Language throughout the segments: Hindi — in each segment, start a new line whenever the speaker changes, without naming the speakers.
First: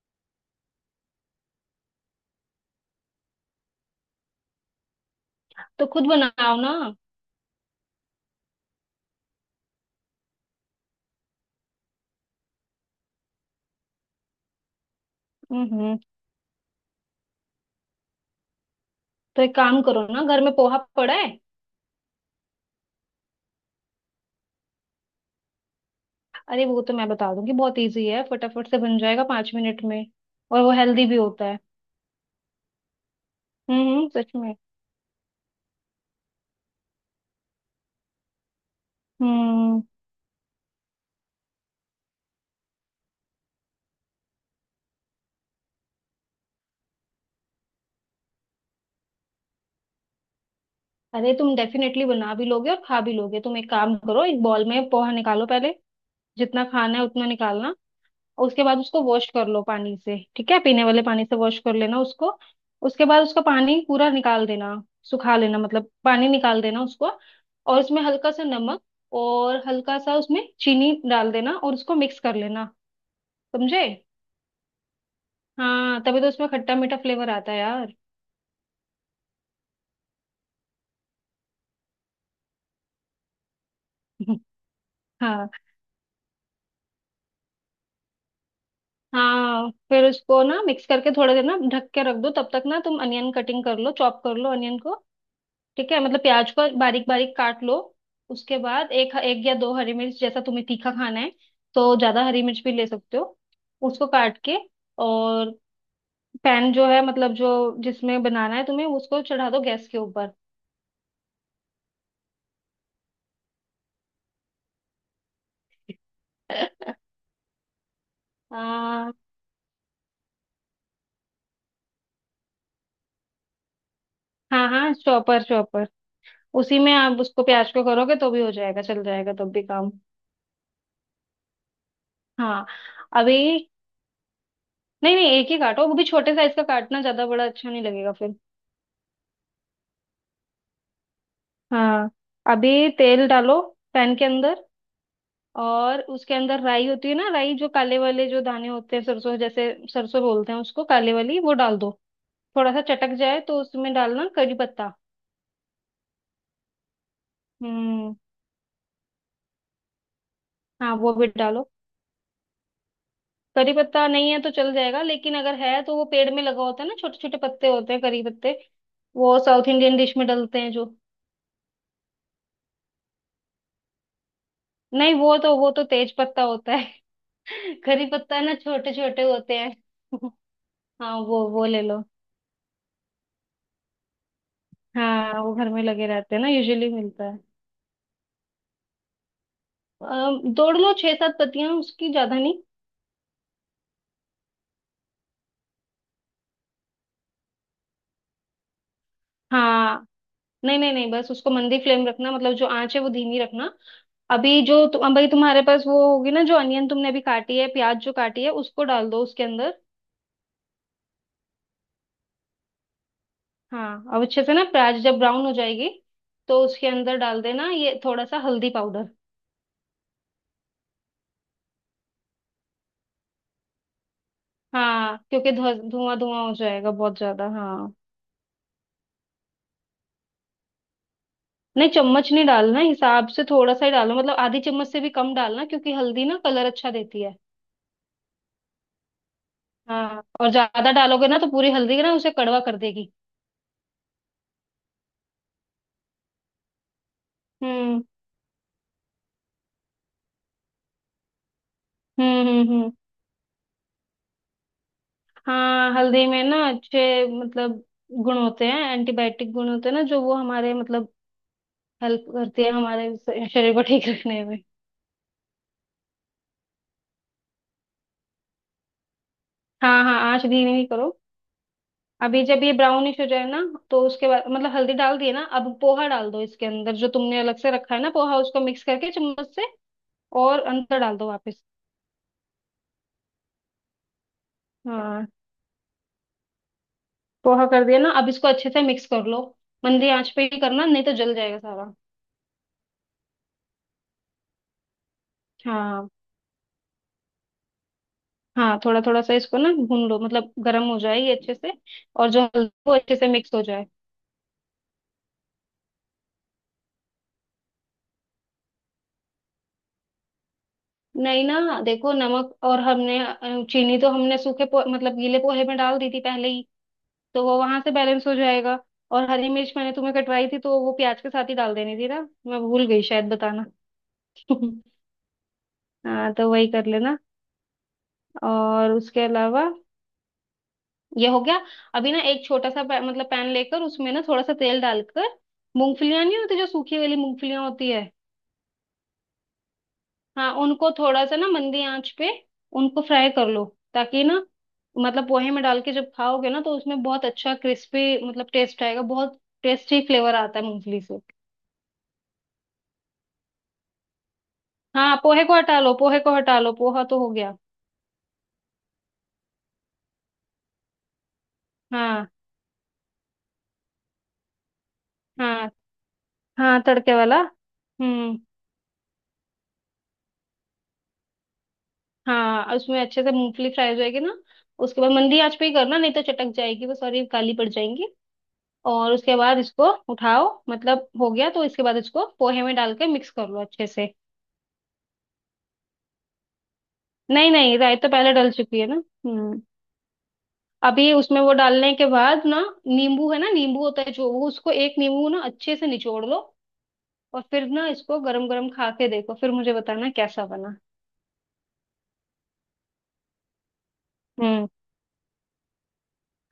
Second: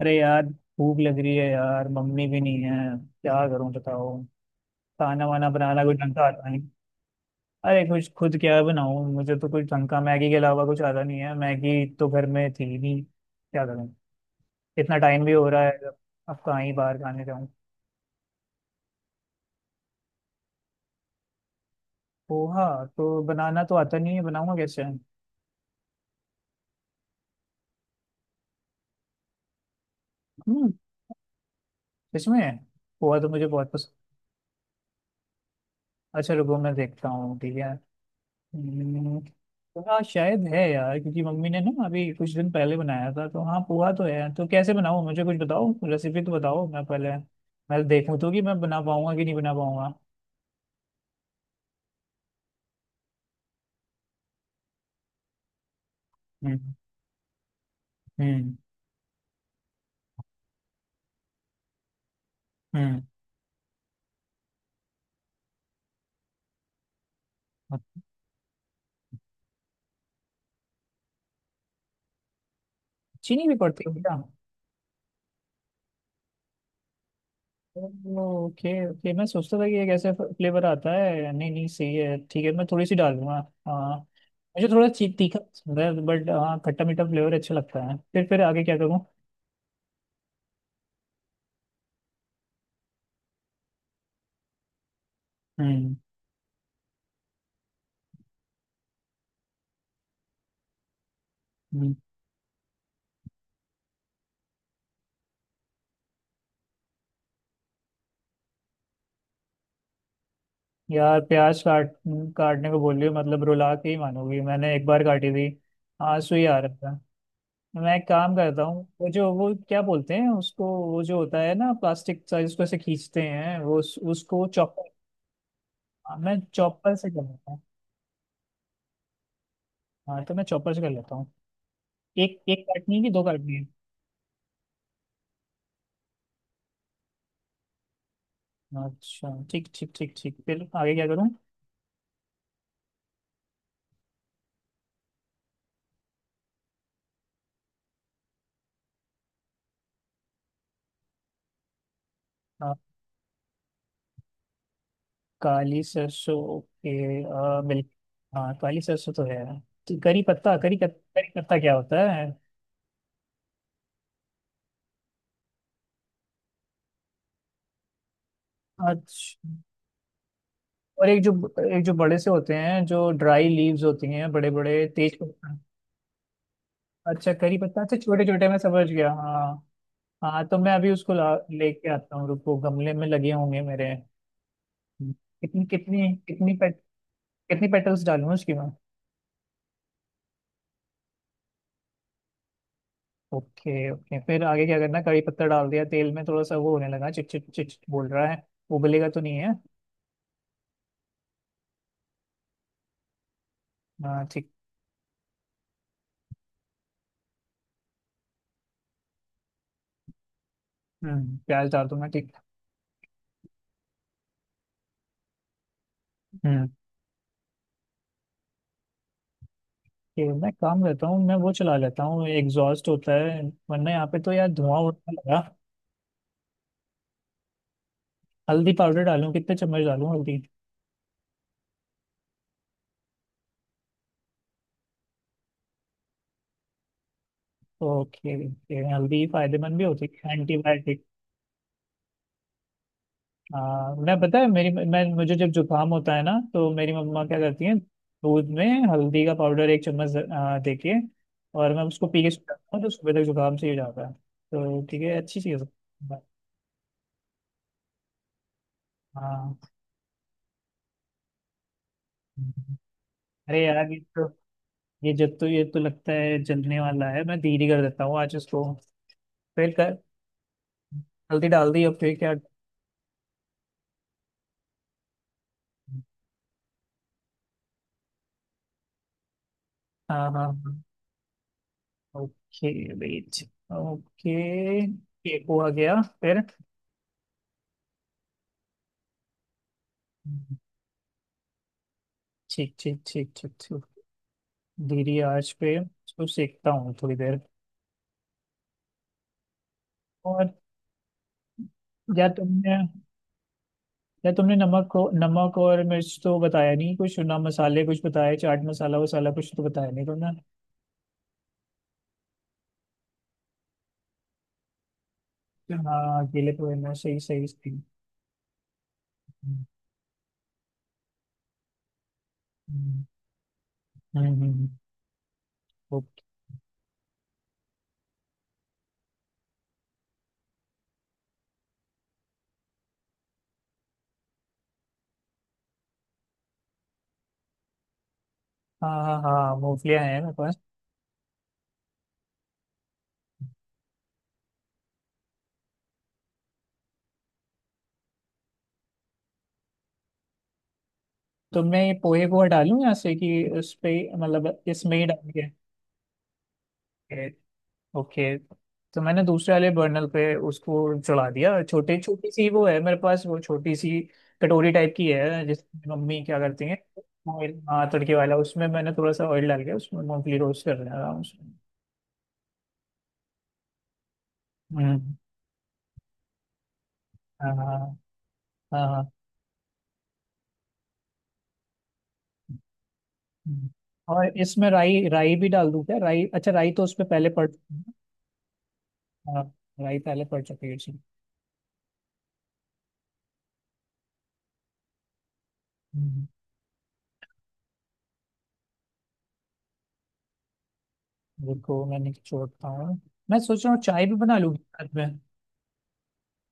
अरे यार। भूख लग रही है यार, मम्मी भी नहीं है। क्या करूं बताओ। खाना वाना बनाना
तो
कुछ
खुद
ढंग का आता
बनाओ
नहीं।
ना।
अरे कुछ खुद क्या बनाऊं, मुझे तो कुछ ढंग का मैगी के अलावा कुछ आता नहीं है। मैगी तो घर में थी नहीं, क्या करूं। इतना टाइम भी हो रहा है अब।
हम्म
अब कहाँ ही बाहर खाने जाऊं।
तो एक काम करो ना, घर में पोहा पड़ा है।
पोहा? तो बनाना तो आता नहीं है, बनाऊंगा कैसे।
अरे वो तो मैं बता दूंगी, बहुत इजी है, फटाफट से बन जाएगा 5 मिनट में। और वो
हम्म।
हेल्दी भी होता है।
इसमें। पोहा तो मुझे बहुत पसंद।
हम्म, सच में।
अच्छा रुको मैं देखता हूँ, ठीक है। हम्म,
हम्म।
हाँ शायद है यार, क्योंकि मम्मी ने ना अभी कुछ दिन पहले बनाया था, तो हाँ पोहा तो है। तो कैसे बनाऊँ, मुझे कुछ बताओ, रेसिपी तो बताओ मैं पहले मैं देखूँ तो कि मैं बना पाऊंगा कि नहीं बना पाऊंगा।
अरे तुम डेफिनेटली बना भी लोगे और खा भी लोगे। तुम एक काम करो, एक बॉल में पोहा निकालो पहले, जितना
हम्म।
खाना है उतना निकालना।
हम्म।
उसके बाद उसको वॉश कर लो पानी से, ठीक है? पीने वाले पानी से वॉश कर लेना उसको।
हम्म।
उसके बाद उसका पानी पूरा निकाल देना, सुखा लेना, मतलब पानी निकाल देना उसको। और उसमें हल्का सा नमक और हल्का सा उसमें चीनी डाल देना और उसको मिक्स कर लेना।
चीनी भी पड़ती
समझे?
है क्या?
हाँ, तभी तो उसमें खट्टा मीठा फ्लेवर आता है यार।
ओके ओके, मैं सोचता था कि ये कैसे फ्लेवर आता है। नहीं नहीं सही है, ठीक है मैं थोड़ी सी डालूंगा। हाँ। मुझे थोड़ा तीखा
हाँ।
पसंद है, बट हाँ खट्टा मीठा फ्लेवर अच्छा लगता है। फिर आगे क्या करूँ।
हाँ फिर उसको ना मिक्स करके थोड़ा देर ना ढक के रख दो, तब तक ना तुम अनियन कटिंग कर लो, चॉप कर लो अनियन को। ठीक
हम्म।
है? मतलब प्याज को बारीक बारीक काट लो। उसके बाद एक एक या दो हरी मिर्च, जैसा तुम्हें तीखा खाना है तो ज्यादा हरी मिर्च भी ले सकते हो। उसको काट के। और पैन जो है, मतलब जो जिसमें बनाना है तुम्हें उसको चढ़ा दो गैस के ऊपर।
यार प्याज काट काटने को बोल रही हो, मतलब रुला के ही मानोगी। मैंने एक बार काटी थी, आंसू ही आ रहा था। मैं एक काम करता हूँ, वो
हाँ।
जो वो क्या बोलते हैं उसको, वो जो होता है ना प्लास्टिक सा जिसको ऐसे खींचते हैं, वो उसको
हाँ
चॉपर।
हाँ चॉपर चॉपर।
हाँ, मैं
उसी में
चॉपर से
आप
कर
उसको
लेता हूँ।
प्याज को करोगे तो भी हो जाएगा, चल जाएगा तब भी काम।
हाँ तो मैं चॉपर से कर लेता हूँ। एक एक
हाँ।
काटनी है कि दो काटनी है?
अभी नहीं नहीं, एक ही काटो, वो भी छोटे साइज का काटना, ज्यादा बड़ा अच्छा नहीं लगेगा फिर।
अच्छा ठीक, ठीक, ठीक, ठीक, फिर आगे क्या करूँ।
हाँ। अभी तेल डालो पैन के अंदर। और उसके अंदर राई होती है ना, राई जो काले वाले जो दाने होते हैं, सरसों जैसे, सरसों बोलते हैं उसको, काले वाली वो डाल दो। थोड़ा
आ,
सा चटक जाए तो उसमें डालना करी पत्ता।
काली सरसों ओके। मिल्क।
हम्म।
हाँ काली सरसों तो है। तो करी पत्ता, करी
हाँ वो भी
करी पत्ता
डालो।
क्या होता है?
करी पत्ता नहीं है तो चल जाएगा, लेकिन अगर है तो वो पेड़ में लगा होता है ना, छोटे छोटे पत्ते होते हैं करी पत्ते। वो
अच्छा।
साउथ इंडियन डिश में डलते हैं जो।
और एक जो, एक जो बड़े से होते हैं जो ड्राई लीव्स होती हैं, बड़े बड़े
नहीं,
तेज
वो तो
पत्ता।
वो तो तेज पत्ता होता है।
अच्छा करी पत्ता, अच्छा
करी
छोटे
पत्ता
छोटे,
ना
मैं समझ
छोटे
गया
छोटे
हाँ।
होते हैं।
हाँ तो मैं अभी उसको
हाँ
ला
वो ले
लेके
लो।
आता हूँ, रुको, गमले में लगे होंगे मेरे।
हाँ वो
कितनी
घर में लगे
कितनी
रहते हैं ना,
कितनी पेट,
यूजुअली मिलता है।
कितनी पेटल्स डालूँ उसकी मैं?
दौड़ लो छह सात पत्तियां उसकी, ज्यादा नहीं।
ओके ओके, फिर आगे क्या करना। करी पत्ता डाल दिया तेल में, थोड़ा सा वो होने लगा, चिट चिट चिट चिट बोल रहा है। उबलेगा तो नहीं है?
हाँ। नहीं नहीं नहीं, बस उसको मंदी फ्लेम रखना, मतलब जो आंच है वो धीमी रखना।
हाँ ठीक।
अभी जो अभी तुम्हारे पास वो होगी ना, जो अनियन तुमने अभी काटी है, प्याज जो काटी है, उसको डाल दो उसके अंदर।
हम्म, प्याज डाल दूंगा, ठीक।
हाँ, अब अच्छे से ना प्याज जब ब्राउन हो जाएगी तो
हम्म।
उसके अंदर डाल देना ये थोड़ा सा हल्दी पाउडर।
कि मैं काम करता हूँ, मैं वो चला लेता हूँ एग्जॉस्ट होता है, वरना यहाँ पे तो यार धुआं उड़ने
हाँ,
लगा।
क्योंकि धुआं धुआं हो जाएगा बहुत ज्यादा, हाँ।
हल्दी पाउडर डालूं, कितने चम्मच डालूं हल्दी?
नहीं चम्मच नहीं डालना, हिसाब से थोड़ा सा ही डालना, मतलब आधी चम्मच से भी कम डालना, क्योंकि हल्दी ना कलर अच्छा देती है।
ओके ओके, हल्दी फायदेमंद भी होती
हाँ
है,
और ज्यादा
एंटीबायोटिक।
डालोगे ना तो पूरी हल्दी ना उसे कड़वा कर देगी।
हाँ मैं पता है, मेरी मैं मुझे जब जुकाम होता है ना, तो मेरी मम्मा क्या करती है,
हम्म।
दूध में हल्दी का पाउडर एक चम्मच देके, और मैं उसको पी के सो
हम्म। हम्म।
जाता हूँ, तो
हम्म।
सुबह तक जुकाम सही हो जाता है। तो ठीक है, अच्छी चीज़
हाँ
है।
हल्दी में ना अच्छे, मतलब गुण होते हैं, एंटीबायोटिक
हाँ।
गुण होते हैं ना, जो वो हमारे मतलब हेल्प करती है हमारे
अरे
शरीर को
यार ये
ठीक
तो,
रखने में।
ये जब तो ये तो लगता है जलने वाला है, मैं धीरे कर देता हूँ आज इसको। फिर कर
हाँ हाँ, आँच धीमी ही करो।
हल्दी डाल दी और फिर क्या।
अभी जब ये ब्राउनिश हो जाए ना, तो उसके बाद मतलब हल्दी डाल दिए ना, अब पोहा डाल दो इसके अंदर, जो तुमने अलग से रखा है ना पोहा, उसको मिक्स करके चम्मच से
हाँ हाँ
और
हाँ।
अंदर डाल दो वापस।
Okay wait. ओके
हाँ।
ये हो आ गया फिर।
पोहा कर दिया ना, अब इसको अच्छे से मिक्स कर लो। मंदी आंच पे ही करना, नहीं तो जल जाएगा सारा।
ठीक, ठीक, ठीक, ठीक, ठीक, धीरे आंच पे
हाँ
इसको सेकता हूँ थोड़ी देर।
हाँ, थोड़ा थोड़ा सा इसको ना भून लो,
और
मतलब गर्म हो जाए ये अच्छे से।
या
और जो हल्दी
तुमने
वो अच्छे से मिक्स हो जाए।
या तुमने नमक को, नमक और मिर्च तो बताया नहीं, कुछ ना मसाले कुछ बताया, चाट मसाला वसाला कुछ तो बताया नहीं तुमने।
नहीं ना देखो, नमक और हमने चीनी तो हमने सूखे मतलब गीले पोहे में डाल दी थी
हाँ
पहले
अकेले
ही।
तो है ना, सही
तो
सही
वो
सही।
वहां से बैलेंस हो जाएगा। और हरी
हम्म।
मिर्च मैंने तुम्हें कटवाई थी तो वो प्याज के साथ ही डाल देनी थी ना। मैं भूल गई शायद बताना।
हम्म। हम्म। ओके।
हाँ तो वही कर लेना। और उसके अलावा ये हो गया। अभी ना एक छोटा सा मतलब पैन लेकर उसमें ना थोड़ा सा तेल डालकर, मूंगफलियां नहीं होती जो सूखी वाली मूंगफलियां होती है।
हाँ हाँ हाँ, मूंगफलियाँ हैं मेरे
हाँ
पास।
उनको थोड़ा सा ना मंदी आंच पे उनको फ्राई कर लो, ताकि ना मतलब पोहे में डाल के जब खाओगे ना तो उसमें बहुत अच्छा क्रिस्पी मतलब टेस्ट आएगा, बहुत टेस्टी फ्लेवर आता है मूंगफली से।
तो मैं ये पोहे को हटा लूँ यहाँ से कि उस पे, मतलब इसमें ही
हाँ
डाल के?
पोहे को हटा लो, पोहे को हटा लो, पोहा तो हो गया।
ओके। तो मैंने दूसरे वाले बर्नल पे उसको चढ़ा दिया। छोटे
हाँ।
छोटी सी वो है मेरे पास, वो छोटी सी कटोरी टाइप की है
हाँ
जिसमें मम्मी क्या करती हैं
हाँ तड़के वाला।
ऑयल। हाँ तड़के वाला,
हम्म।
उसमें मैंने थोड़ा सा ऑयल डाल के उसमें मूंगफली रोस्ट कर रहा हूँ उसमें।
हाँ और उसमें अच्छे से मूंगफली फ्राई हो जाएगी ना, उसके बाद
हम्म।
मंदी आंच पे ही करना, नहीं तो चटक जाएगी वो, सॉरी,
हाँ
काली पड़
हाँ
जाएंगी।
हाँ। हाँ।
और उसके बाद इसको उठाओ, मतलब हो गया तो इसके बाद इसको पोहे में डाल के मिक्स कर लो
हम्म।
अच्छे से।
और इसमें राई राई भी डाल दूँ क्या? राई? अच्छा राई तो उसमें पहले पड़
नहीं नहीं,
चुकी
राई तो पहले डल चुकी है ना।
है। हाँ
हम्म।
राई पहले पड़ चुकी है उसमें।
अभी उसमें वो डालने के बाद ना नींबू है ना, नींबू होता है जो, वो उसको एक नींबू ना अच्छे से निचोड़
हम्म।
लो। और फिर ना इसको गरम गरम खा के देखो, फिर मुझे बताना कैसा बना।
रुको मैंने छोड़ता हूँ, मैं सोच रहा हूँ चाय भी बना लूँ
हम्म।
रात में।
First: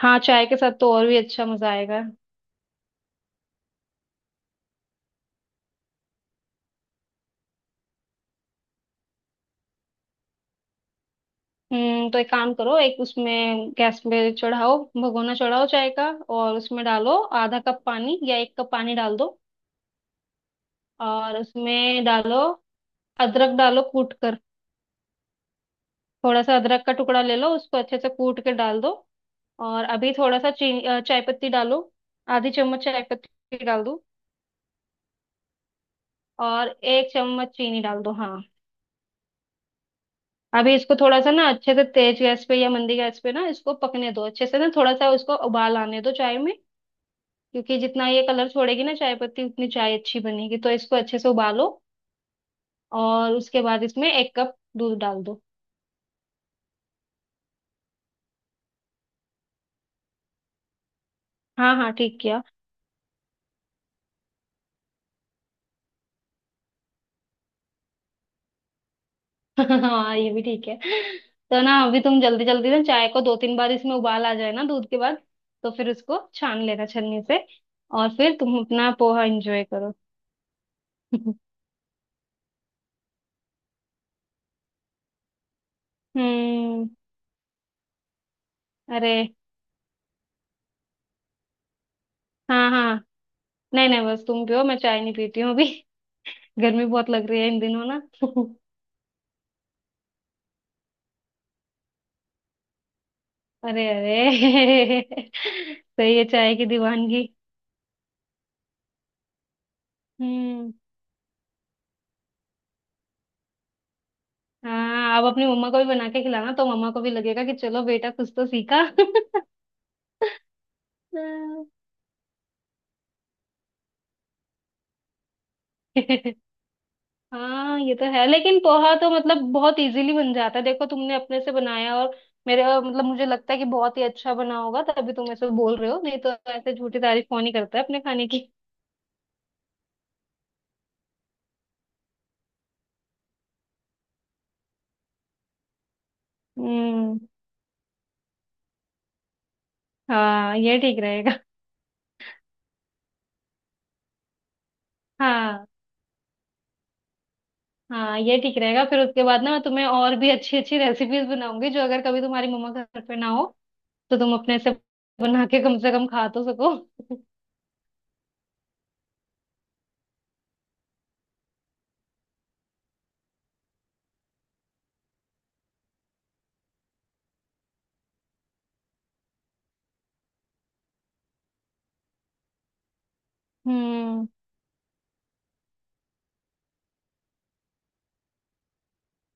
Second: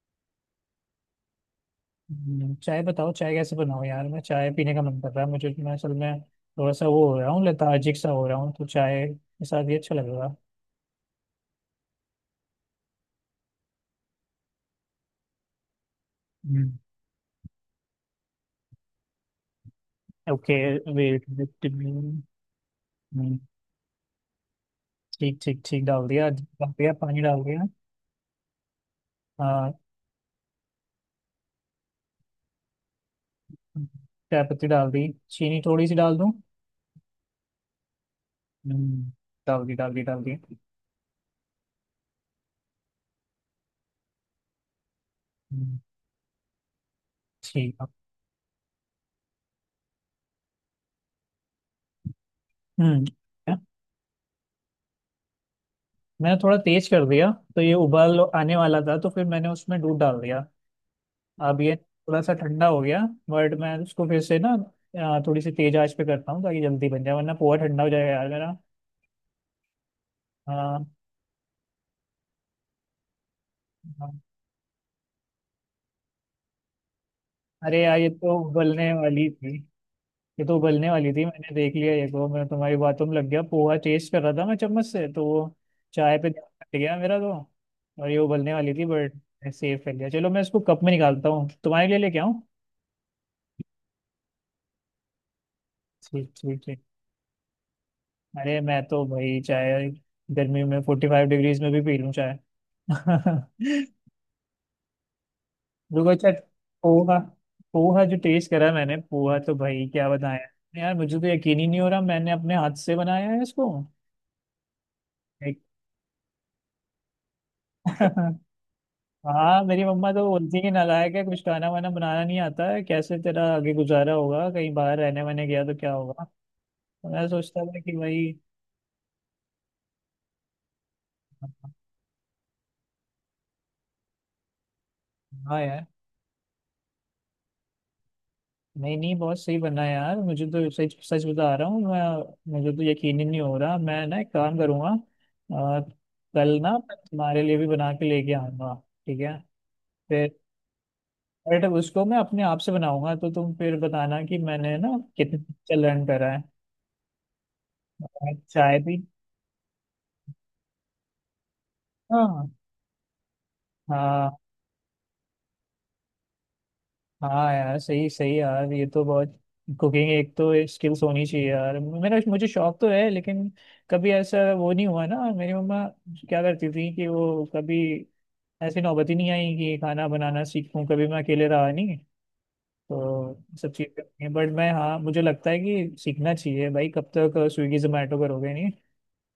हाँ चाय के साथ तो और भी अच्छा मजा आएगा।
चाय बताओ, चाय कैसे बनाओ यार, मैं चाय पीने का मन कर रहा है मुझे। मैं असल में थोड़ा सा वो हो रहा हूँ, लेथार्जिक सा हो रहा हूँ, तो चाय के साथ ये अच्छा लग रहा।
तो एक काम करो, एक उसमें गैस पे चढ़ाओ, भगोना चढ़ाओ चाय का। और
हम्म।
उसमें डालो 1/2 कप पानी या 1 कप पानी डाल दो।
ओके वेट
और
वेट
उसमें डालो
हम्म।
अदरक, डालो कूट कर।
ठीक ठीक ठीक,
थोड़ा सा
डाल
अदरक
दिया
का
पानी
टुकड़ा ले
डाल
लो
दिया।
उसको अच्छे से कूट के डाल दो।
हाँ।
और अभी थोड़ा सा चीनी, चाय पत्ती डालो, 1/2 चम्मच चाय पत्ती डाल दो।
चाय पत्ती डाल दी, चीनी थोड़ी सी डाल दूँ?
और 1 चम्मच चीनी डाल दो, हाँ।
हम्म। डाल दी डाल दी डाल दी।
अभी इसको थोड़ा सा ना अच्छे से तेज गैस पे या मंदी गैस पे ना इसको पकने दो अच्छे से ना, थोड़ा सा उसको उबाल
हम्म।
आने दो चाय में।
ठीक
क्योंकि
है।
जितना ये कलर छोड़ेगी ना चाय पत्ती, उतनी चाय अच्छी बनेगी, तो इसको अच्छे से उबालो।
हम्म।
और उसके बाद इसमें 1 कप दूध डाल दो।
मैंने थोड़ा तेज कर दिया, तो ये उबाल आने वाला था तो फिर मैंने उसमें दूध डाल दिया। अब ये
हाँ हाँ, ठीक
थोड़ा सा
किया।
ठंडा हो गया। बट मैं उसको फिर से ना थोड़ी सी तेज आंच पे करता हूँ, ताकि जल्दी बन जाए, वरना पोहा ठंडा हो जाएगा यार मेरा।
हाँ ये भी ठीक है।
हाँ।
तो ना अभी तुम जल्दी जल्दी ना चाय को दो तीन बार इसमें
हाँ।
उबाल आ जाए ना दूध के बाद, तो फिर उसको छान लेना छन्नी से।
अरे यार ये
और
तो
फिर तुम अपना
उबलने
पोहा
वाली थी,
एंजॉय करो।
ये तो उबलने वाली थी, मैंने देख लिया, ये को मैं तुम्हारी बातों में लग गया, पोहा टेस्ट कर रहा था मैं चम्मच से, तो वो चाय पे ध्यान हट
हम्म।
गया मेरा तो। और ये उबलने वाली थी
अरे।
बट सेफ कर लिया। चलो मैं इसको कप में निकालता हूँ, तुम्हारे लिए लेके आऊँ।
हाँ हाँ, नहीं नहीं, बस तुम पियो, मैं चाय नहीं पीती हूँ अभी।
ठीक ठीक ठीक।
गर्मी बहुत लग रही है इन दिनों ना।
अरे मैं तो भाई चाय गर्मी में 45 डिग्रीज में भी पी लूँ चाय।
अरे अरे।
रुको
सही है
अच्छा।
चाय की
पोहा,
दीवानगी।
पोहा जो टेस्ट करा मैंने, पोहा तो भाई क्या बताया
हम्म।
यार, मुझे तो यकीन ही नहीं हो रहा मैंने अपने हाथ से बनाया है इसको।
हाँ अब अपनी
एक-
मम्मा को भी बना के खिलाना तो मम्मा को भी लगेगा कि चलो बेटा कुछ तो सीखा।
हाँ मेरी मम्मा तो बोलती है कि नालायक है, कुछ
हाँ।
खाना वाना बनाना नहीं आता है, कैसे तेरा आगे गुजारा होगा, कहीं बाहर रहने वहने गया तो क्या होगा। तो मैं सोचता
हाँ,
था
ये
कि
तो है
भाई।
लेकिन पोहा तो मतलब बहुत इजीली बन जाता है, देखो तुमने अपने से बनाया, और मेरे मतलब मुझे लगता है कि बहुत ही अच्छा बना होगा, तभी तुम ऐसे
हाँ
बोल
यार।
रहे हो, नहीं तो ऐसे झूठी तारीफ कौन ही करता है अपने खाने की।
नहीं नहीं बहुत सही बना है यार, मुझे तो सच सच बता रहा हूँ मैं, मुझे तो यकीन ही नहीं हो रहा, मैं ना एक काम करूँगा अ, कल ना मैं
हम्म।
तुम्हारे लिए भी बना के लेके आऊँगा। ठीक है। फिर
हाँ ये ठीक रहेगा।
बट उसको मैं अपने आप से बनाऊंगा, तो तुम फिर बताना कि मैंने ना कितना
हाँ
अच्छा लर्न करा है।
हाँ
और
ये ठीक
चाय
रहेगा,
भी।
फिर उसके बाद ना मैं तुम्हें और भी अच्छी अच्छी रेसिपीज बनाऊंगी, जो अगर कभी तुम्हारी
हाँ।
मम्मा घर पे ना हो तो
हाँ।
तुम अपने से बना के कम से कम खा तो सको।
हाँ यार सही सही यार, ये तो बहुत कुकिंग एक तो स्किल्स होनी चाहिए यार मेरा, मुझे शौक तो है लेकिन कभी ऐसा वो नहीं हुआ ना। मेरी मम्मा क्या करती थी कि वो कभी ऐसी नौबत ही नहीं आई कि खाना बनाना सीखूं, कभी मैं अकेले रहा नहीं, तो सब
हम्म।
चीज़ें बट मैं हाँ मुझे लगता है कि सीखना चाहिए भाई, कब तक स्विगी जोमेटो करोगे, नहीं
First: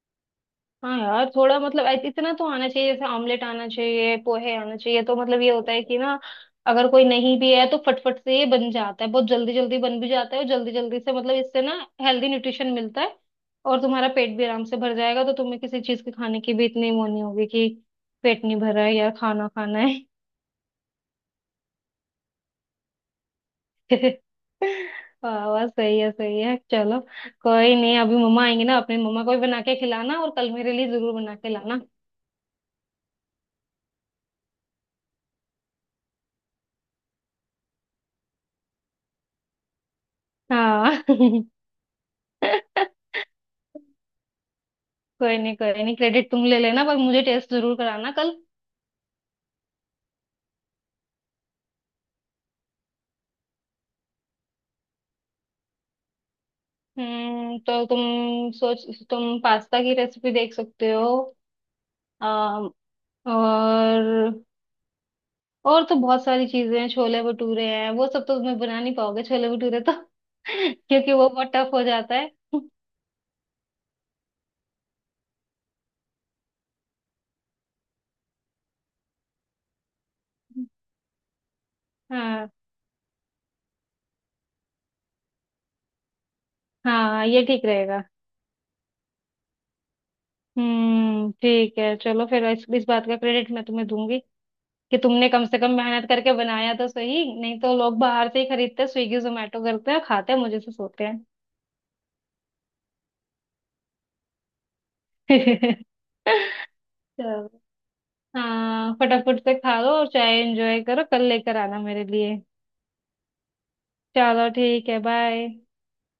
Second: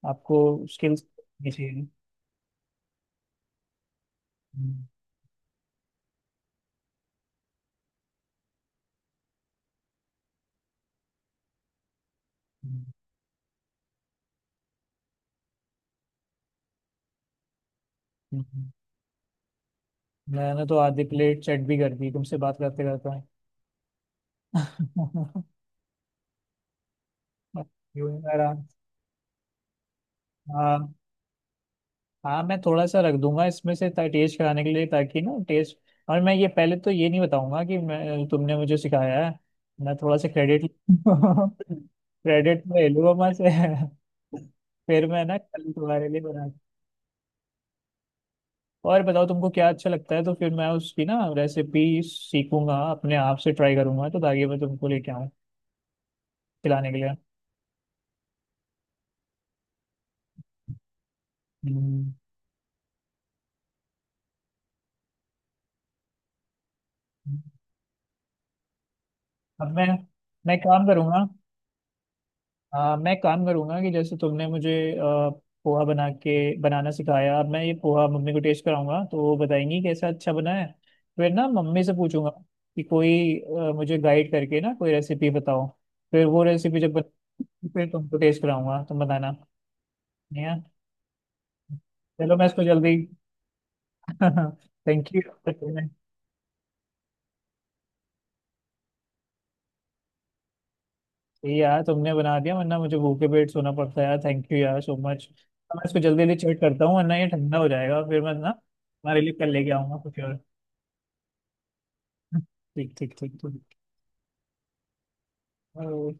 आपको
हाँ
स्किल्स
यार थोड़ा मतलब,
चाहिए।
इतना तो आना चाहिए, जैसे ऑमलेट आना चाहिए, पोहे आना
हम्म।
चाहिए, तो मतलब ये होता है कि ना अगर कोई नहीं भी है तो फटफट से ये बन जाता है, बहुत जल्दी जल्दी बन भी जाता है, और जल्दी जल्दी से मतलब इससे ना हेल्दी न्यूट्रिशन
हम्म।
मिलता है और तुम्हारा पेट भी आराम से भर जाएगा। तो तुम्हें किसी चीज के खाने की भी इतनी वो नहीं होगी कि
हम्म।
पेट नहीं
हम्म।
भरा है या खाना खाना है।
मैंने तो आधी प्लेट चट भी कर दी तुमसे बात करते करते।
वाह वाह, सही है, सही है, चलो। कोई नहीं,
यूं
अभी
ही
मम्मा
मेरा।
आएंगे ना, अपनी मम्मा को भी बना के खिलाना और कल मेरे लिए
हाँ।
जरूर बना के लाना।
हाँ मैं थोड़ा सा रख दूंगा इसमें से टेस्ट कराने के लिए, ताकि ना टेस्ट। और मैं ये पहले तो ये नहीं बताऊंगा कि मैं तुमने मुझे सिखाया है, मैं थोड़ा सा क्रेडिट,
हाँ।
क्रेडिट में ले लूंगा मैं से। फिर मैं ना
कोई नहीं,
कल
कोई नहीं,
तुम्हारे लिए
क्रेडिट तुम
बना।
ले लेना पर मुझे टेस्ट जरूर कराना कल।
और बताओ तुमको क्या अच्छा लगता है, तो फिर मैं उसकी ना रेसिपी सीखूंगा, अपने आप से ट्राई करूंगा, तो ताकि मैं तुमको लेके आऊँ खिलाने के लिए।
तो तुम सोच, तुम पास्ता की रेसिपी देख सकते हो।
हम्म।
अम, और और तो बहुत सारी चीजें हैं, छोले भटूरे हैं, वो सब तो मैं बना नहीं पाओगे छोले
अब
भटूरे
मैं
तो।
मैं काम
क्योंकि
करूंगा।
वो बहुत टफ हो जाता है।
हाँ मैं काम करूंगा कि जैसे तुमने मुझे पोहा बना के बनाना सिखाया, अब मैं ये पोहा मम्मी को टेस्ट कराऊंगा तो वो बताएंगी कैसा अच्छा बना है। फिर ना मम्मी से पूछूंगा
हाँ
कि कोई मुझे गाइड करके ना कोई रेसिपी बताओ। फिर वो रेसिपी जब
हाँ ये ठीक
फिर
रहेगा।
तुमको टेस्ट कराऊंगा, तुम बताना। या
ठीक है चलो।
चलो
फिर
मैं इसको
इस
जल्दी।
बात का क्रेडिट मैं तुम्हें दूंगी कि
थैंक यू।
तुमने कम से कम मेहनत करके बनाया तो सही, नहीं तो लोग बाहर से ही खरीदते, स्विगी जोमेटो करते हैं, खाते हैं मुझे से सोते हैं।
ये यार तुमने बना दिया, वरना मुझे भूखे पेट सोना पड़ता है यार, थैंक यू यार सो मच। मैं इसको जल्दी जल्दी चेक करता हूँ वरना ये
चलो।
ठंडा हो जाएगा, फिर मैं ना
हाँ
तुम्हारे लिए
फटाफट
कल
से
लेके
खा लो
आऊंगा
और
कुछ और।
चाय एंजॉय करो, कल लेकर आना मेरे लिए।
ठीक ठीक ठीक ठीक।
चलो ठीक है, बाय।
और